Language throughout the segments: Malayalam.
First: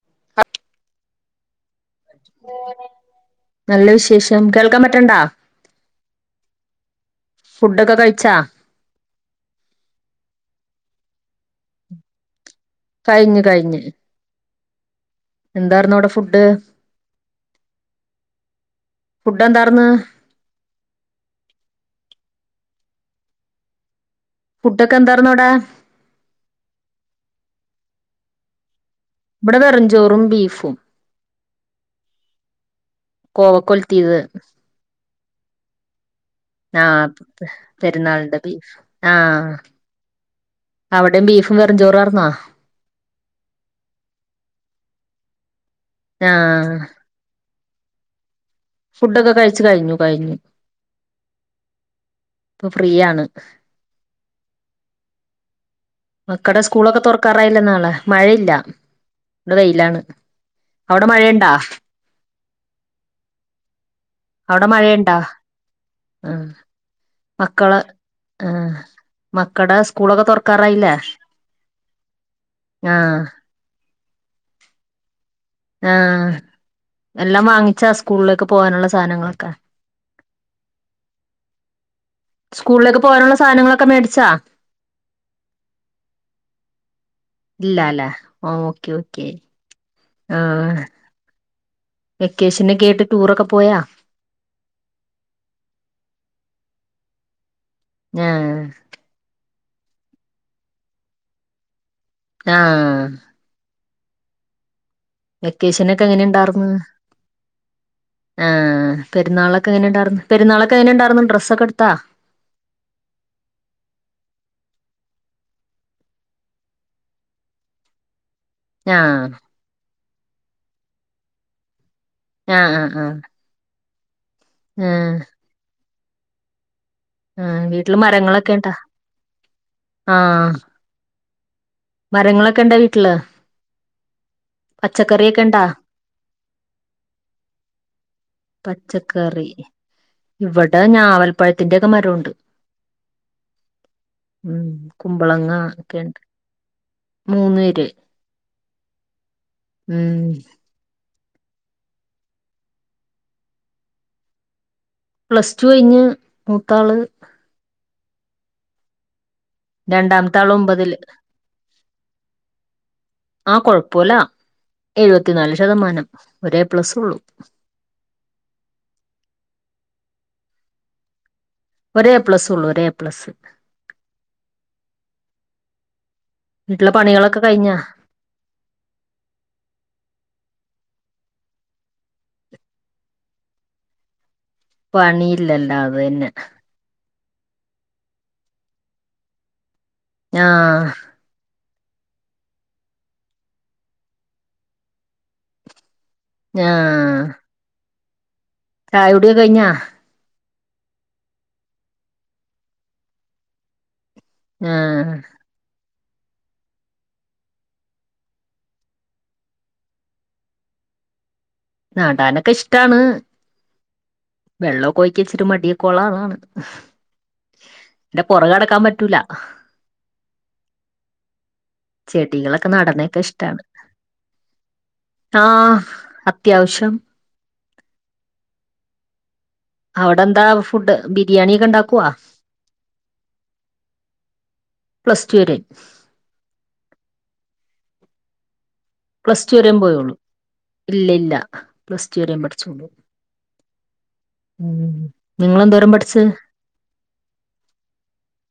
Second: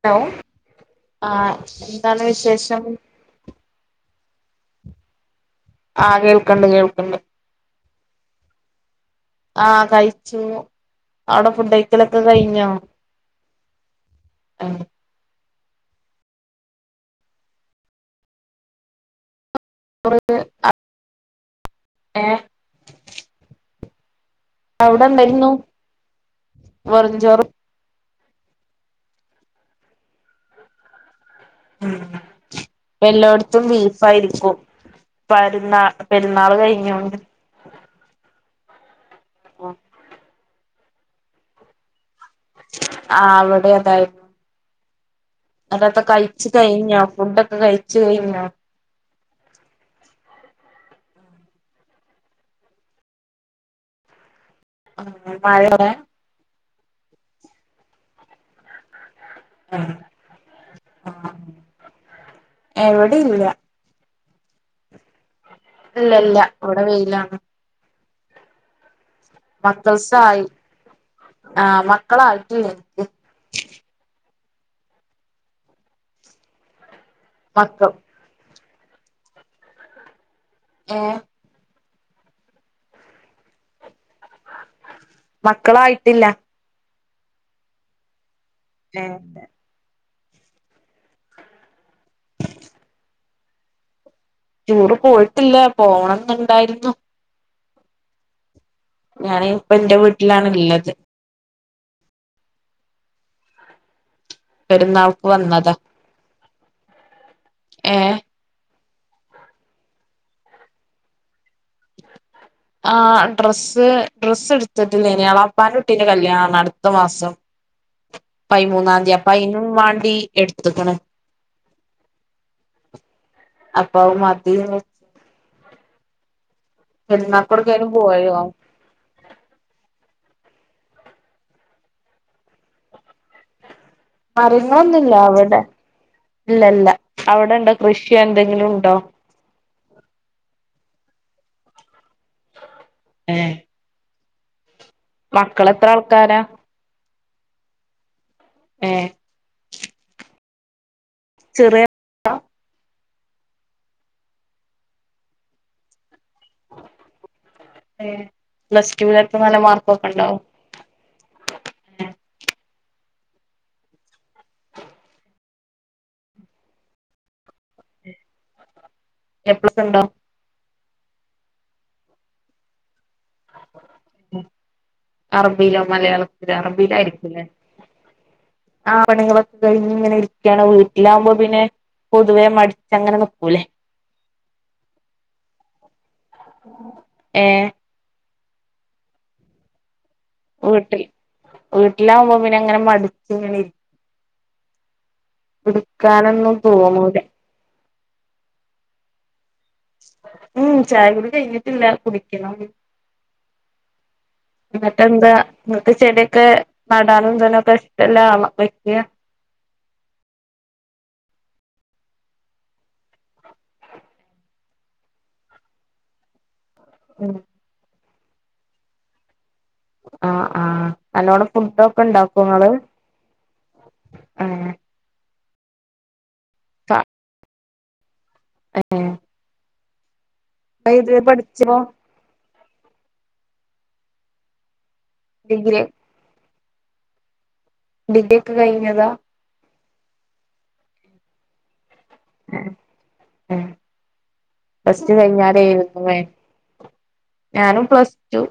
ഹലോ ആഹ് എന്താണ് വിശേഷം നല്ല വിശേഷം കേൾക്കാൻ പറ്റണ്ട ആഹ് കേൾക്കണ്ട് കേൾക്കണ്ട് ഫുഡൊക്കെ കഴിച്ചാ ആഹ് കഴിച്ചു അവിടെ ഫുഡയിക്കലൊക്കെ കഴിഞ്ഞോ കഴിഞ്ഞ് കഴിഞ്ഞേ എന്താരുന്നു അവിടെ ഫുഡ് ഫുഡ് എന്തർന്ന് ഇവിടെ ആ ഏഹ് ഫുഡൊക്കെ അവിടെ എന്താർന്നു എന്താരുന്നു വെറുഞ്ചോറ് ഇവിടെ വെറഞ്ചോറും ബീഫും ഉം എല്ലാടത്തും കോവക്കൊലത്തിയത് ബിഫായിരിക്കും പരുന്നാ പെരുന്നാൾ ആഹ് പെരുന്നാളിന്റെ ബീഫ് ആഹ് അവിടെയും ബീഫും വെറുംഞ്ചോറു ആറുന്ന ആ അവിടെ അതായിരുന്നു അതൊക്കെ കഴിച്ചു ആഹ് കഴിഞ്ഞോ ഫുഡൊക്കെ കഴിച്ചു കഴിഞ്ഞോ ഫുഡൊക്കെ കഴിച്ചു കഴിഞ്ഞു കഴിഞ്ഞു ഇപ്പൊ ഫ്രീയാണ് ആഹ് മഴവിടെ മക്കടെ സ്കൂളൊക്കെ തുറക്കാറായില്ലേ നാളെ മഴഇല്ല ഇവിടെ വെയിലാണ് അവിടെ മഴഇണ്ടാ എവിടെ ഇല്ല അവിടെ മഴഇണ്ടാ ഇല്ല ഇല്ല ഇവിടെ വെയിലാണ് മക്കള ആഹ് മക്കടെ സ്കൂളൊക്കെ മക്കൾസായി തുറക്കാറായില്ലേ ആ മക്കളായിട്ടില്ല എനിക്ക് ആഹ് ആഹ് എല്ലാം വാങ്ങിച്ചാ മക്കൾ സ്കൂളിലേക്ക് പോകാനുള്ള സാനങ്ങളൊക്കെ ഏഹ് സ്കൂളിലേക്ക് പോകഉള്ളെ സാനങ്ങളക്കെ മേടി മക്കളായിട്ടില്ല ഇല്ലല്ലേ ഓക്കെ ഏ ഓക്കെ ആഹ് വെക്കേഷനൊക്കെ ആയ്ട്ട് ടൂറൊക്കെ പോയാ ടൂറ് പോയിട്ടില്ല പോണംന്നുണ്ടായിരുന്നു ആഹ് ഞാനെ ഇപ്പ എന്റെ വീട്ടിലാണ് ഉള്ളത് ആഹ് പെരുന്നാൾ വെക്കേഷൻ ഒക്കെ എങ്ങനെ ഇണ്ടാർന്ന് ഏ ആഹ് പെുന്നാളൊക്കെ എങ്ങനെ ഇണ്ടാർന്നു പെരുന്നാളൊക്കെ എങ്ങനെണ്ടാർന്നു ഡ്രസ്സൊക്കെ എടുത്താ? ആഹ് ഡ്രസ്സ് ഡ്രസ്സ് എടുത്തിട്ടില്ലേനി എളാപ്പാന്റെ കുട്ടീന്റെ കല്യാണാണ് അടുത്ത മാസം ആ പൈമൂന്നാന്തി അപ്പയിനും വാണ്ടി എടുത്ത്ക്കണ് ആഹ് ആഹ് ആഹ് അപ്പ അത് മതി ആഹ് ആഹ് പെരുന്നാക്കൊട്ക്കേലും വീട്ടില് പോയോ മരങ്ങളൊക്കെണ്ടാ ആഹ് ആഹ് മരങ്ങളൊക്കെ ഇണ്ടാ വീട്ടില്? മരങ്ങളൊന്നുല്ലാ പച്ചക്കറിയൊക്കെ അവടെ ഇണ്ടാ ഇല്ല ഇല്ല അവിടെ ഇണ്ടാ കൃഷി എന്തെങ്കിലും ഉണ്ടോ? കറി ഇവിടെ ഞാവൽപ്പഴത്തിന്റെക്കെ മരോണ്ട് ഏഹ് ഉം കുമ്പളങ്ങ ഒക്കെണ്ട് ആൾക്കാരാ മൂന്ന് പേര് ഏഹ് ഉം ചെറിയ പ്ലസ് ടു കഴിഞ്ഞ് മൂത്താള് ഏഹ് പ്ലസ്ടൂലൊക്കെ നല്ല മാർക്ക് ഒക്കെ ഇണ്ടോ? ഓളൊമ്പതില് ഉഹ [unintelligible] ആഹ് കൊഴപ്പോല്ലാ എഴുപത്തിനാല് ശതമാനം ഒരെപ്ലസോള്ളു ഏ പ്ലസ്സ് ഇണ്ടോ? ഒരേപ്ലസോള്ളു ഒരേപ്ലസ് അറബിലോ മലയാള ഇവര് വീട്ടിലെ അറബിയിലായിരിക്കു ലെ പണികളൊക്കെ കഴിഞ്ഞാ ആഹ് പണികളൊക്കെ കഴിഞ്ഞ്ങ്ങനെ ഇരിക്കാണ് വീട്ടിലാകുമ്പോ പിന്നെ പൊതുവേ മടിച്ച് അങ്ങനെ നിക്കൂലേ പണിയില്ലല്ലോ അത് തന്നെ ഏഹ് ആഹ് വീട്ടിൽ വീട്ടിലാവുമ്പോ പിന്നെ അങ്ങനെ മടച്ചിങ്ങനെ ഇരി എടുക്കാനൊന്നും ആഹ് തോന്നൂലാ ചായുടിയൊക്കെ കയിഞ്ഞാ? ഉം ചായ കുടി കഴിഞ്ഞിട്ടില്ലാ കുടിക്കണം ആഹ് എന്നിട്ടെന്താ ഇങ്ങക്ക് ചെടിയൊക്കെ നടാനും ഇതിനൊക്കെ ഇഷ്ട്ടല്ലാ [unintelligible] വെക്കാ നടാനൊക്കെ ഇഷ്ട്ടാണ് വെള്ളക്കൊയിക്കാ ഇച്ചിരി മടിയൊക്കൊള്ളതാണ് ഉം ന്റെ പൊറകെ നടക്കാൻ പറ്റൂലാ ആഹ് ആഹ് നല്ലോണം ഫുഡൊക്കെ ഇണ്ടാക്കോ ചെടികളൊക്കെ ഇങ്ങള് നടനൊക്കെ ഇഷ്ടാണ് ഏഹ് ആഹ് അത്യാവശ്യം ഏഹ് അവിടെന്താ ഫുഡ് ബിരിയാണി ഒക്കെ പഠിച്ചപ്പോ ഇണ്ടാക്കോ? പ്ലസ് ടു വരെ ഡിഗ്രി ഡിഗ്രി ഒക്കെ കഴിഞ്ഞതാ? പ്ലസ് റ്റു വരെമ്പോയുള്ളു ഇല്ലേ ഇല്ല പ്ലസ് റ്റു വരേമ്പഠിച്ചൊള്ളു ഉം പ്ലസ് ടു നിങ്ങളന്തോരം കഴിഞ്ഞാലായിരുന്നു വേ പഠിച്ച് ഞാനും പ്ലസ് റ്റു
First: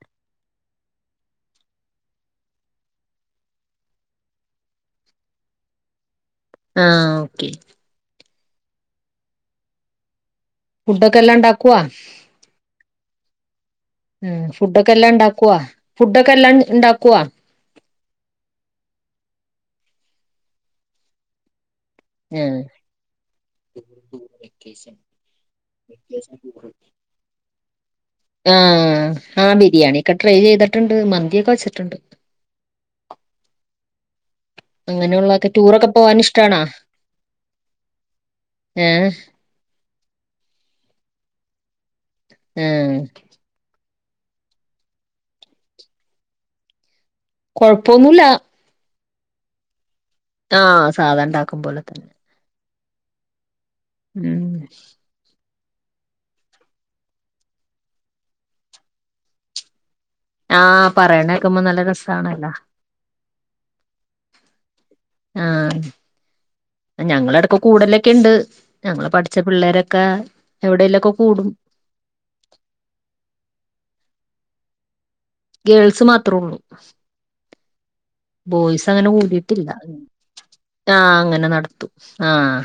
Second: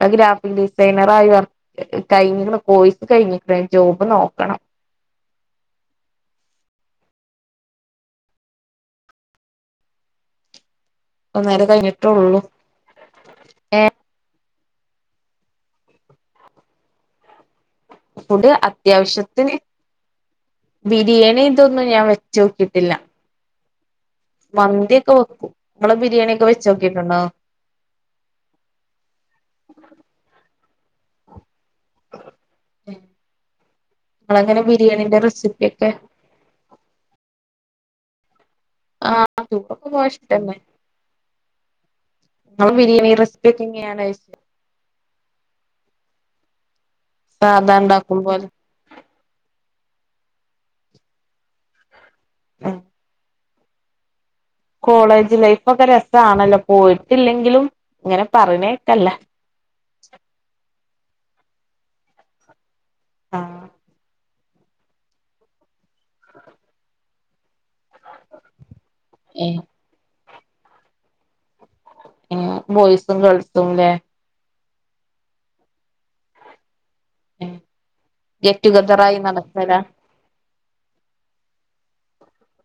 പ്പ ഗ്രാഫിഡിസൈനറായി വർ കഴിഞ്ക്ക്ണ് പോയ്സ് കയ്ഞ്ഞിക്ണ് ജോബ് നോക്കണം ആഹ് ഓക്കേ ഫുഡൊക്കെ എല്ലാം ഒന്നര ണ്ടാക്ക്യോ കഴിഞ്ഞിട്ടൊള്ളൂ ഏ ഉം ഫുഡൊക്കെ എല്ലാംണ്ടാക്കോ ഫുഡൊക്കെ എല്ലാംൺ ണ്ടാക്കോ ഫുഡ് അത്യാവശ്യത്തിന് ബിരിയാണി തൊന്നും ഞാൻ വെ എഹ് മന്തിയെക്കെ വക്കും ങ്ങള് ബിരിയാണിക്കെ വെച്ചോക്കിറ്റ്ണ്ടോ ആഹ് ആഹ് ബിരിയാണിക്കെ ട്രൈ ചെയ്തട്ട്ണ്ട് മന്തിയൊക്കെ വെച്ട്ട്ണ്ട് ങ്ങളങ്ങനെ ബി അങ്ങനെയുള്ളക്കെ റ്റൂറൊക്കെ പോവാനിഷ്ടണാ ഏഹ് അഹ് ട്ടൂറൊക്കെ പോവാൻ ഇഷ്ട്ടന്നെ ആഹ് [unintelligible] ക്കെങ്ങ്യായാണോ ഷ് കൊഴപ്പൊന്നുല്ല സാധാണ്ടാക്കുമ്പോലെ ആഹ് സാധാണ്ടാക്കുമ്പോലതന്നെ അഹ് ഉം കോളേജ് ലൈഫൊക്കെ രസ്സാണല്ലോ പോയിറ്റില്ലങ്കിലും ങ്ങനെ പറിണേക്കല്ലാ ആഹ് പറിണേക്മ്പോ നല്ല രസാണല്ലാ ആഹ് ആഹ് ഞങ്ങള എടക്ക് കൂടലെക്കെണ്ട് ഞങ്ങള് പഠിച്ച പിള്ളേരക്കെ എവിടെലൊക്കെ കൂടും ഏഹ് ബോയ്സും ഗേൾസുംലേ ഗേൾസ് മാത്രൊള്ളൂ ഗെറ്റ് ബോയ്സഅങ്ങനെ ടുഗെദറായി കൂടിട്ടില്ല നടക്കലാ ആഹ് അങ്ങനെ നടത്തും ആഹ്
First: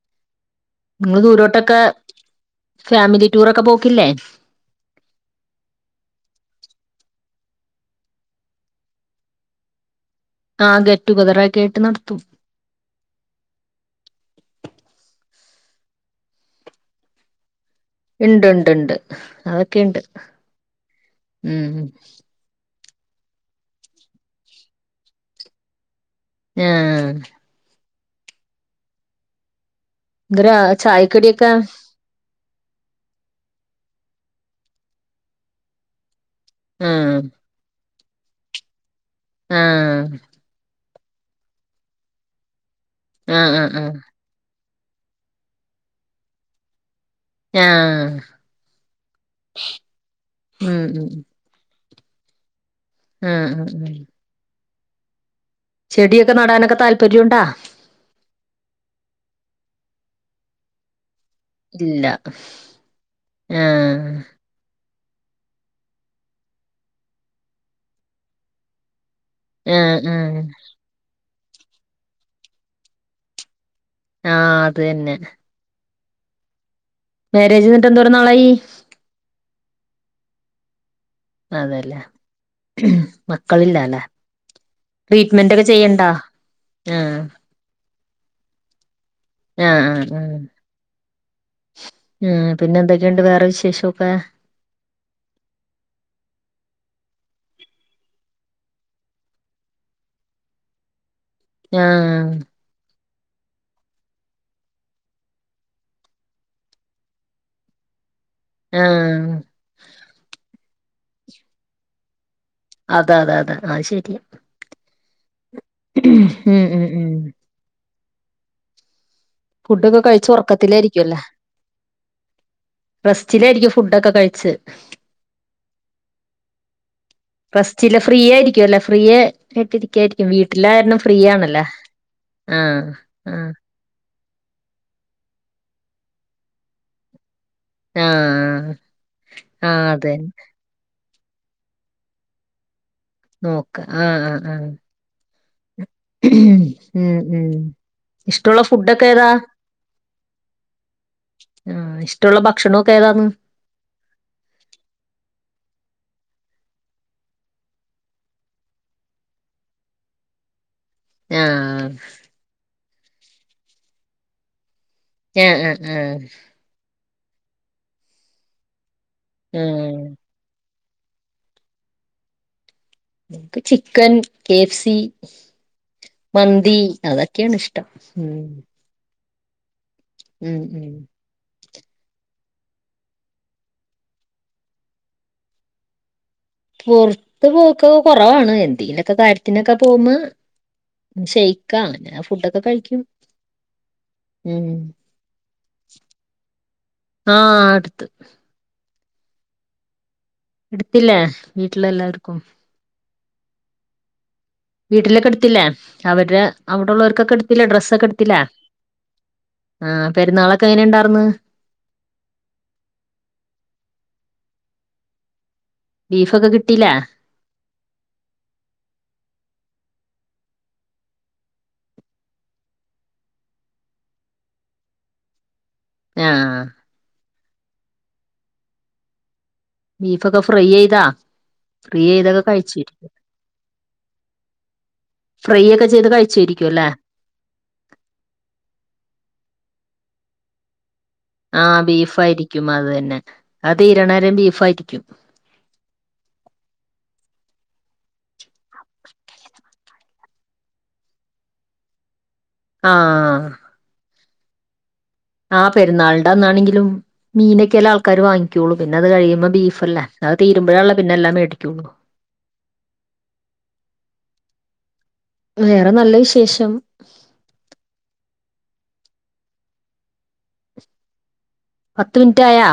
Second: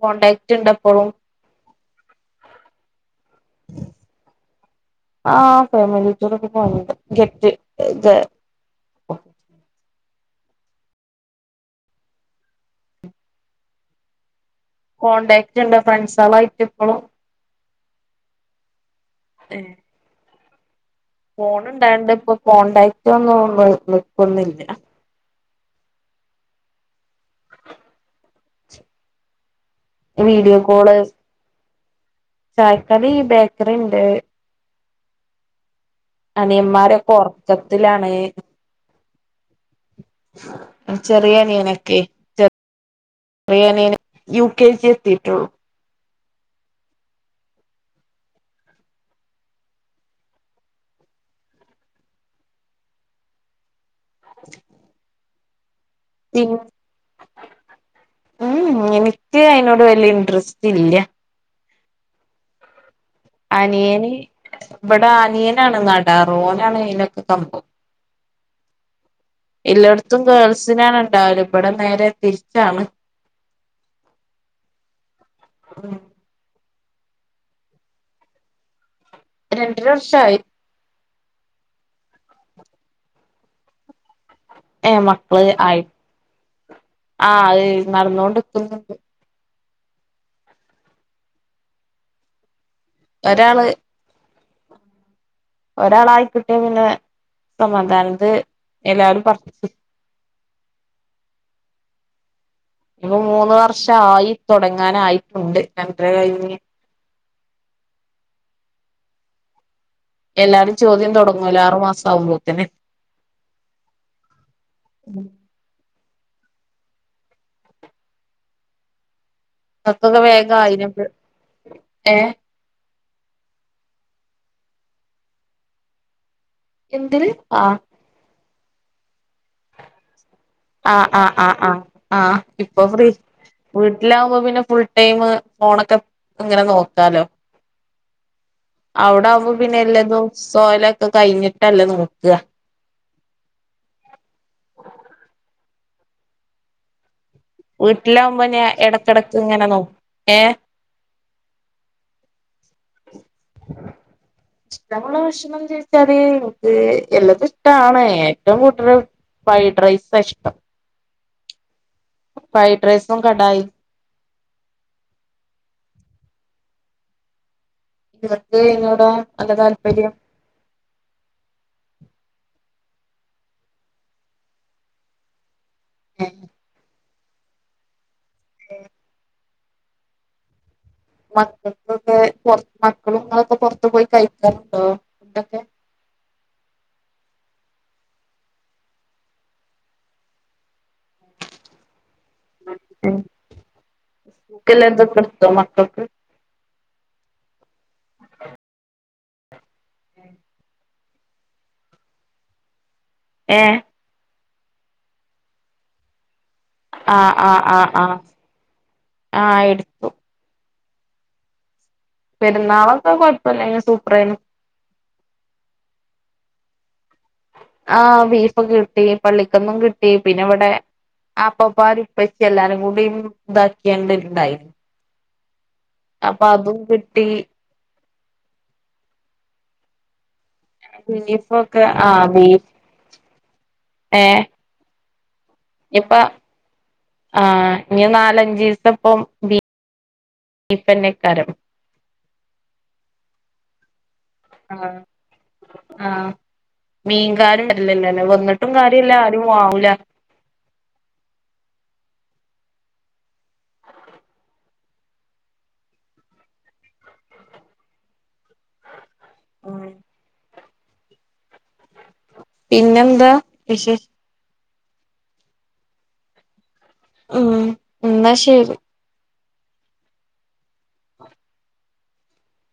പോണ്ടേ ങ്ങള് ദൂരോട്ടക്കെ ഫാമിലി റ്റൂറൊക്കെ പോക്കില്ലേ ആഹ് ഫേമിലിറ്റൂറൊക്കെ പോകൽണ്ട് ഗറ്റ് ഗേ ആഹ് ഗെറ്റുഗതറാക്കീട്ട് നട്ത്തും കോൺടാക്റ്റ്ണ്ടോ ഫ്രണ്ട് സോളായിറ്റ്പ്പളും ഇണ്ട് ണ്ട് ണ്ട് അതൊക്കെണ്ട് ഫോണ് ണ്ടായൺണ്ട്പ്പൊ കോണ്ടാക്റ്റൊന്നും ന്ന് നിക്കുന്നില്ല ആഹ് ഗ്രാ വീഡിയോ കോള് ഛായിക്കടിയൊക്കെ ചായക്കടി ബേക്കറിണ്ട് ആഹ് അനിയന്മാരക്കൊർക്കത്തിലാണ് ആഹ് ഉം ചെറിയ അനിയനക്കെ ചെ ആഹ് ആഹ് ആഹ് റിയനിയന് യു കെ ജി എത്തിട്ടൊള്ളൂ ഞ്ഞാ ഉം ഉം ആഹ് ആഹ് ആഹ് ചെടിയൊക്കെ നടാനൊക്കെ താല്പര്യ ണ്ടോ ഉംഹ്‌ എനിക്ക് അതിനോട് വലിയ ഇൻററസ്റ്റ്ല്ലാ ഇല്ല ആഹ് അനിയന് ഇവിടെ അനിയനാണ് നടാറ് ഓനാണ് അയ്നൊക്കെ കമ്പം ആഹ് എല്ലാടത്തും ആഹ് ഗേൾസിനാണ് ഇണ്ടാവല് ഇവിടെ നേരെ തിരിച്ചാണ് ആ അത് തന്നെ മാര്ജ്ന്നിട്ട് എന്തോര നാളായി രണ്ടര വർഷായി അതല്ലേ മക്കളില്ലല്ലെ ഏ മക്കള് ട്രീറ്റ്മെന്റ്ക്കെ ആയി ചെയ്യ്ണ്ടോ ആ നടന്നോണ്ടിക്കുന്നുണ്ട് ആഹ്‌ ആഹ്‌ ആ മ്മ് പിന്നെ എന്തൊക്കെയുണ്ട് വേറെ ഒരാള് വിശേഷമൊക്കെ ഒരാളായിക്കിട്ടിയ പിന്നെ സമാധാനത് ഇത് എല്ലാവരും പറ ആഹ് ഇപ്പ മൂന്ന് വർഷ ആയി തുടങ്ങാനായിട്ടുണ്ട് രണ്ടര കഴിഞ്ഞ് ആഹ് എല്ലാരും ചോദ്യം തൊടങ്ങൂലോ ആറുമാസം ആകുമ്പോത്തന്നെ അതാണ് അതെ അതെ അഹ് ശെരി [inaudible] ഉം ഉം ഉം ഫുഡൊക്കെ ങ്ങക്കൊക്കെ കഴിച്ചു വേഗം ആയിനത് ഉറക്കത്തിലായിരിക്കുല്ലെ ഏ റെസ്റ്റിലായിരിക്കും ഫുഡൊക്കെ കഴിച്ച് എന്തില് ആ റസ്റ്റില്ല ഫ്രീയയിരിക്കുവല്ലെ ഫ്രീയ കേട്ടിരിക്കായിരിക്കും ആ വീട്ടിലാരണം ഫ്രീ ആ ആ ആണല്ലേ ആ ആ വീട്ടിലാകുമ്പോ പിന്നെ ഫുൾ ടൈം ഫോണൊക്കെ ഇങ്ങനെ നോക്കാലോ. ആഹ് അവിടെ ആവുമ്പോ പിന്നെ ആഹ് എല്ലാതും അതന്നെ സോലൊക്കെ കഴിഞ്ഞിട്ടല്ലേ നോക്ക നോക്ക ആഹ് ആഹ് ആഹ ഇമ് ഇമ് വീട്ടിലാകുമ്പോ ഞ ഇടക്കിടക്ക് ഇങ്ങനെ നോക്കും ഏ ആ ഇഷ്ടള്ള ഭക്ഷണൊക്കെ ഏതാന്ന്. [inaudible] ഇഷ്ടമുള്ള ഭക്ഷണന്ന് ചോദിച്ചാല് എനിക്ക് എല്ലാതും ഇഷ്ട്ടാണ് ഏറ്റവും കൂടുതൽ ഫ്രൈഡ് റൈസാ ഇഷ്ടം ആ ഫ്രൈഡ് റൈസും കടായിയും ആ ആ ആ ഇവർക്ക് എന്നോടാ നല്ല ആഹ് താല്പര്യം എനിക്ക് ചിക്കൻ കെ എഫ് സി ഏ മന്തി അതൊക്കെ തൊക്കാണെ ഇഷ്ടം ഉം ഇമ് ഇമ് മക്കൾക്കൊക്കെ മക്കളുങ്ങളൊക്കെ പൊറത്ത് പോയി കഴിക്കാറുണ്ടോ ഇന്തൊക്കെ [unintelligible] പുറത്ത് പോക്ക കുറവാണ് എന്തെങ്കിലൊക്കെ കാര്യത്തിനൊക്കെ പോകുമ്പോ ഷെയ്ക്കാണ് ഫുടൊ ക്ക കഴിക്കും ഉം ക്കെല്ലാം ഇതൊക്കെ എടുത്തോ മക്കൾക്ക് ആഹ് അടുത്ത് എടുത്തില്ലേ വീട്ടില് എല്ലാവർക്കും ഏഹ് വീട്ടിലേക്ക് എടുത്തില്ലേ അവരുടെ അവിടെ ആഹ് ഉള്ളവർക്കൊക്കെ ആഹ് എടുത്തില്ലേ ആഹ് ഡ്രസ്സൊക്കെ ആഹ് എടുത്തില്ലേ ആഹ് പെരുന്നാളൊക്കെ എങ്ങനെ ഉണ്ടായിരുന്ന് പെരുന്നാളക്കെ കുഴപ്പ ഇല്ലാരുന്നു സൂപ്പറായിരുന്നു ബീഫൊക്കെ കിട്ടീല്ലെ ആഹ് ബീഫൊക്കെ കിട്ടി പള്ളിക്കന്നും കിട്ടി പിന്നെ ഇവിടെ അപ്പപ്പ ആരു ഇപ്പച്ചി എല്ലാരും കൂടി ഇതാക്കിയേണ്ടായി അപ്പൊ ആഹ് അതും കിട്ടി ബീഫ ഒക്കെ ഫ്രൈ ചെയ്താ ബീഫൊക്കെ ഫ്രൈ ആഹ് ചെയ്തൊക്കെ ബീഫ് കഴിച്ച് ഏഹ് ഫ്രൈ ഒക്കെ ചെയ്ത് ഇനിപ്പ കഴിച്ചായിരിക്കും അല്ലേ ആഹ് ഇനി നാലഞ്ച് ഈത്തപ്പം ബീ [unintelligible] ആഹ് ബീഫ് ആയിരിക്കും അത് തന്നെ അത് തീരണവരെ ബീഫ് ആഹ് ആയിരിക്കും ആഹ് മീൻകാരും വരുന്നില്ലല്ലേ വന്നിട്ടും കാര്യം ഇല്ല ആരും വാങ്ങൂല. ആഹ് [inaudible] ആഹ് പെരുന്നാളിന്റെ അന്നാണെങ്കിലും മീനൊക്കെയല്ലേ ആൾക ക്കാര് വങ്ങിയ്ക്കൊയുള്ളൂ. പിന്നെ അത് കഴിയുമ്പോ ബീഫല്ലേ അത് തീരുമ്പഴാണല്ലോ പിന്നെല്ലാം മേടിക്കയുള്ളൂ. പിന്നെന്താ വിശേഷ വേറെ നല്ല വിശേഷം ആഹ് എന്നാ ശരി പത്ത് മിനിറ്റ് ആയ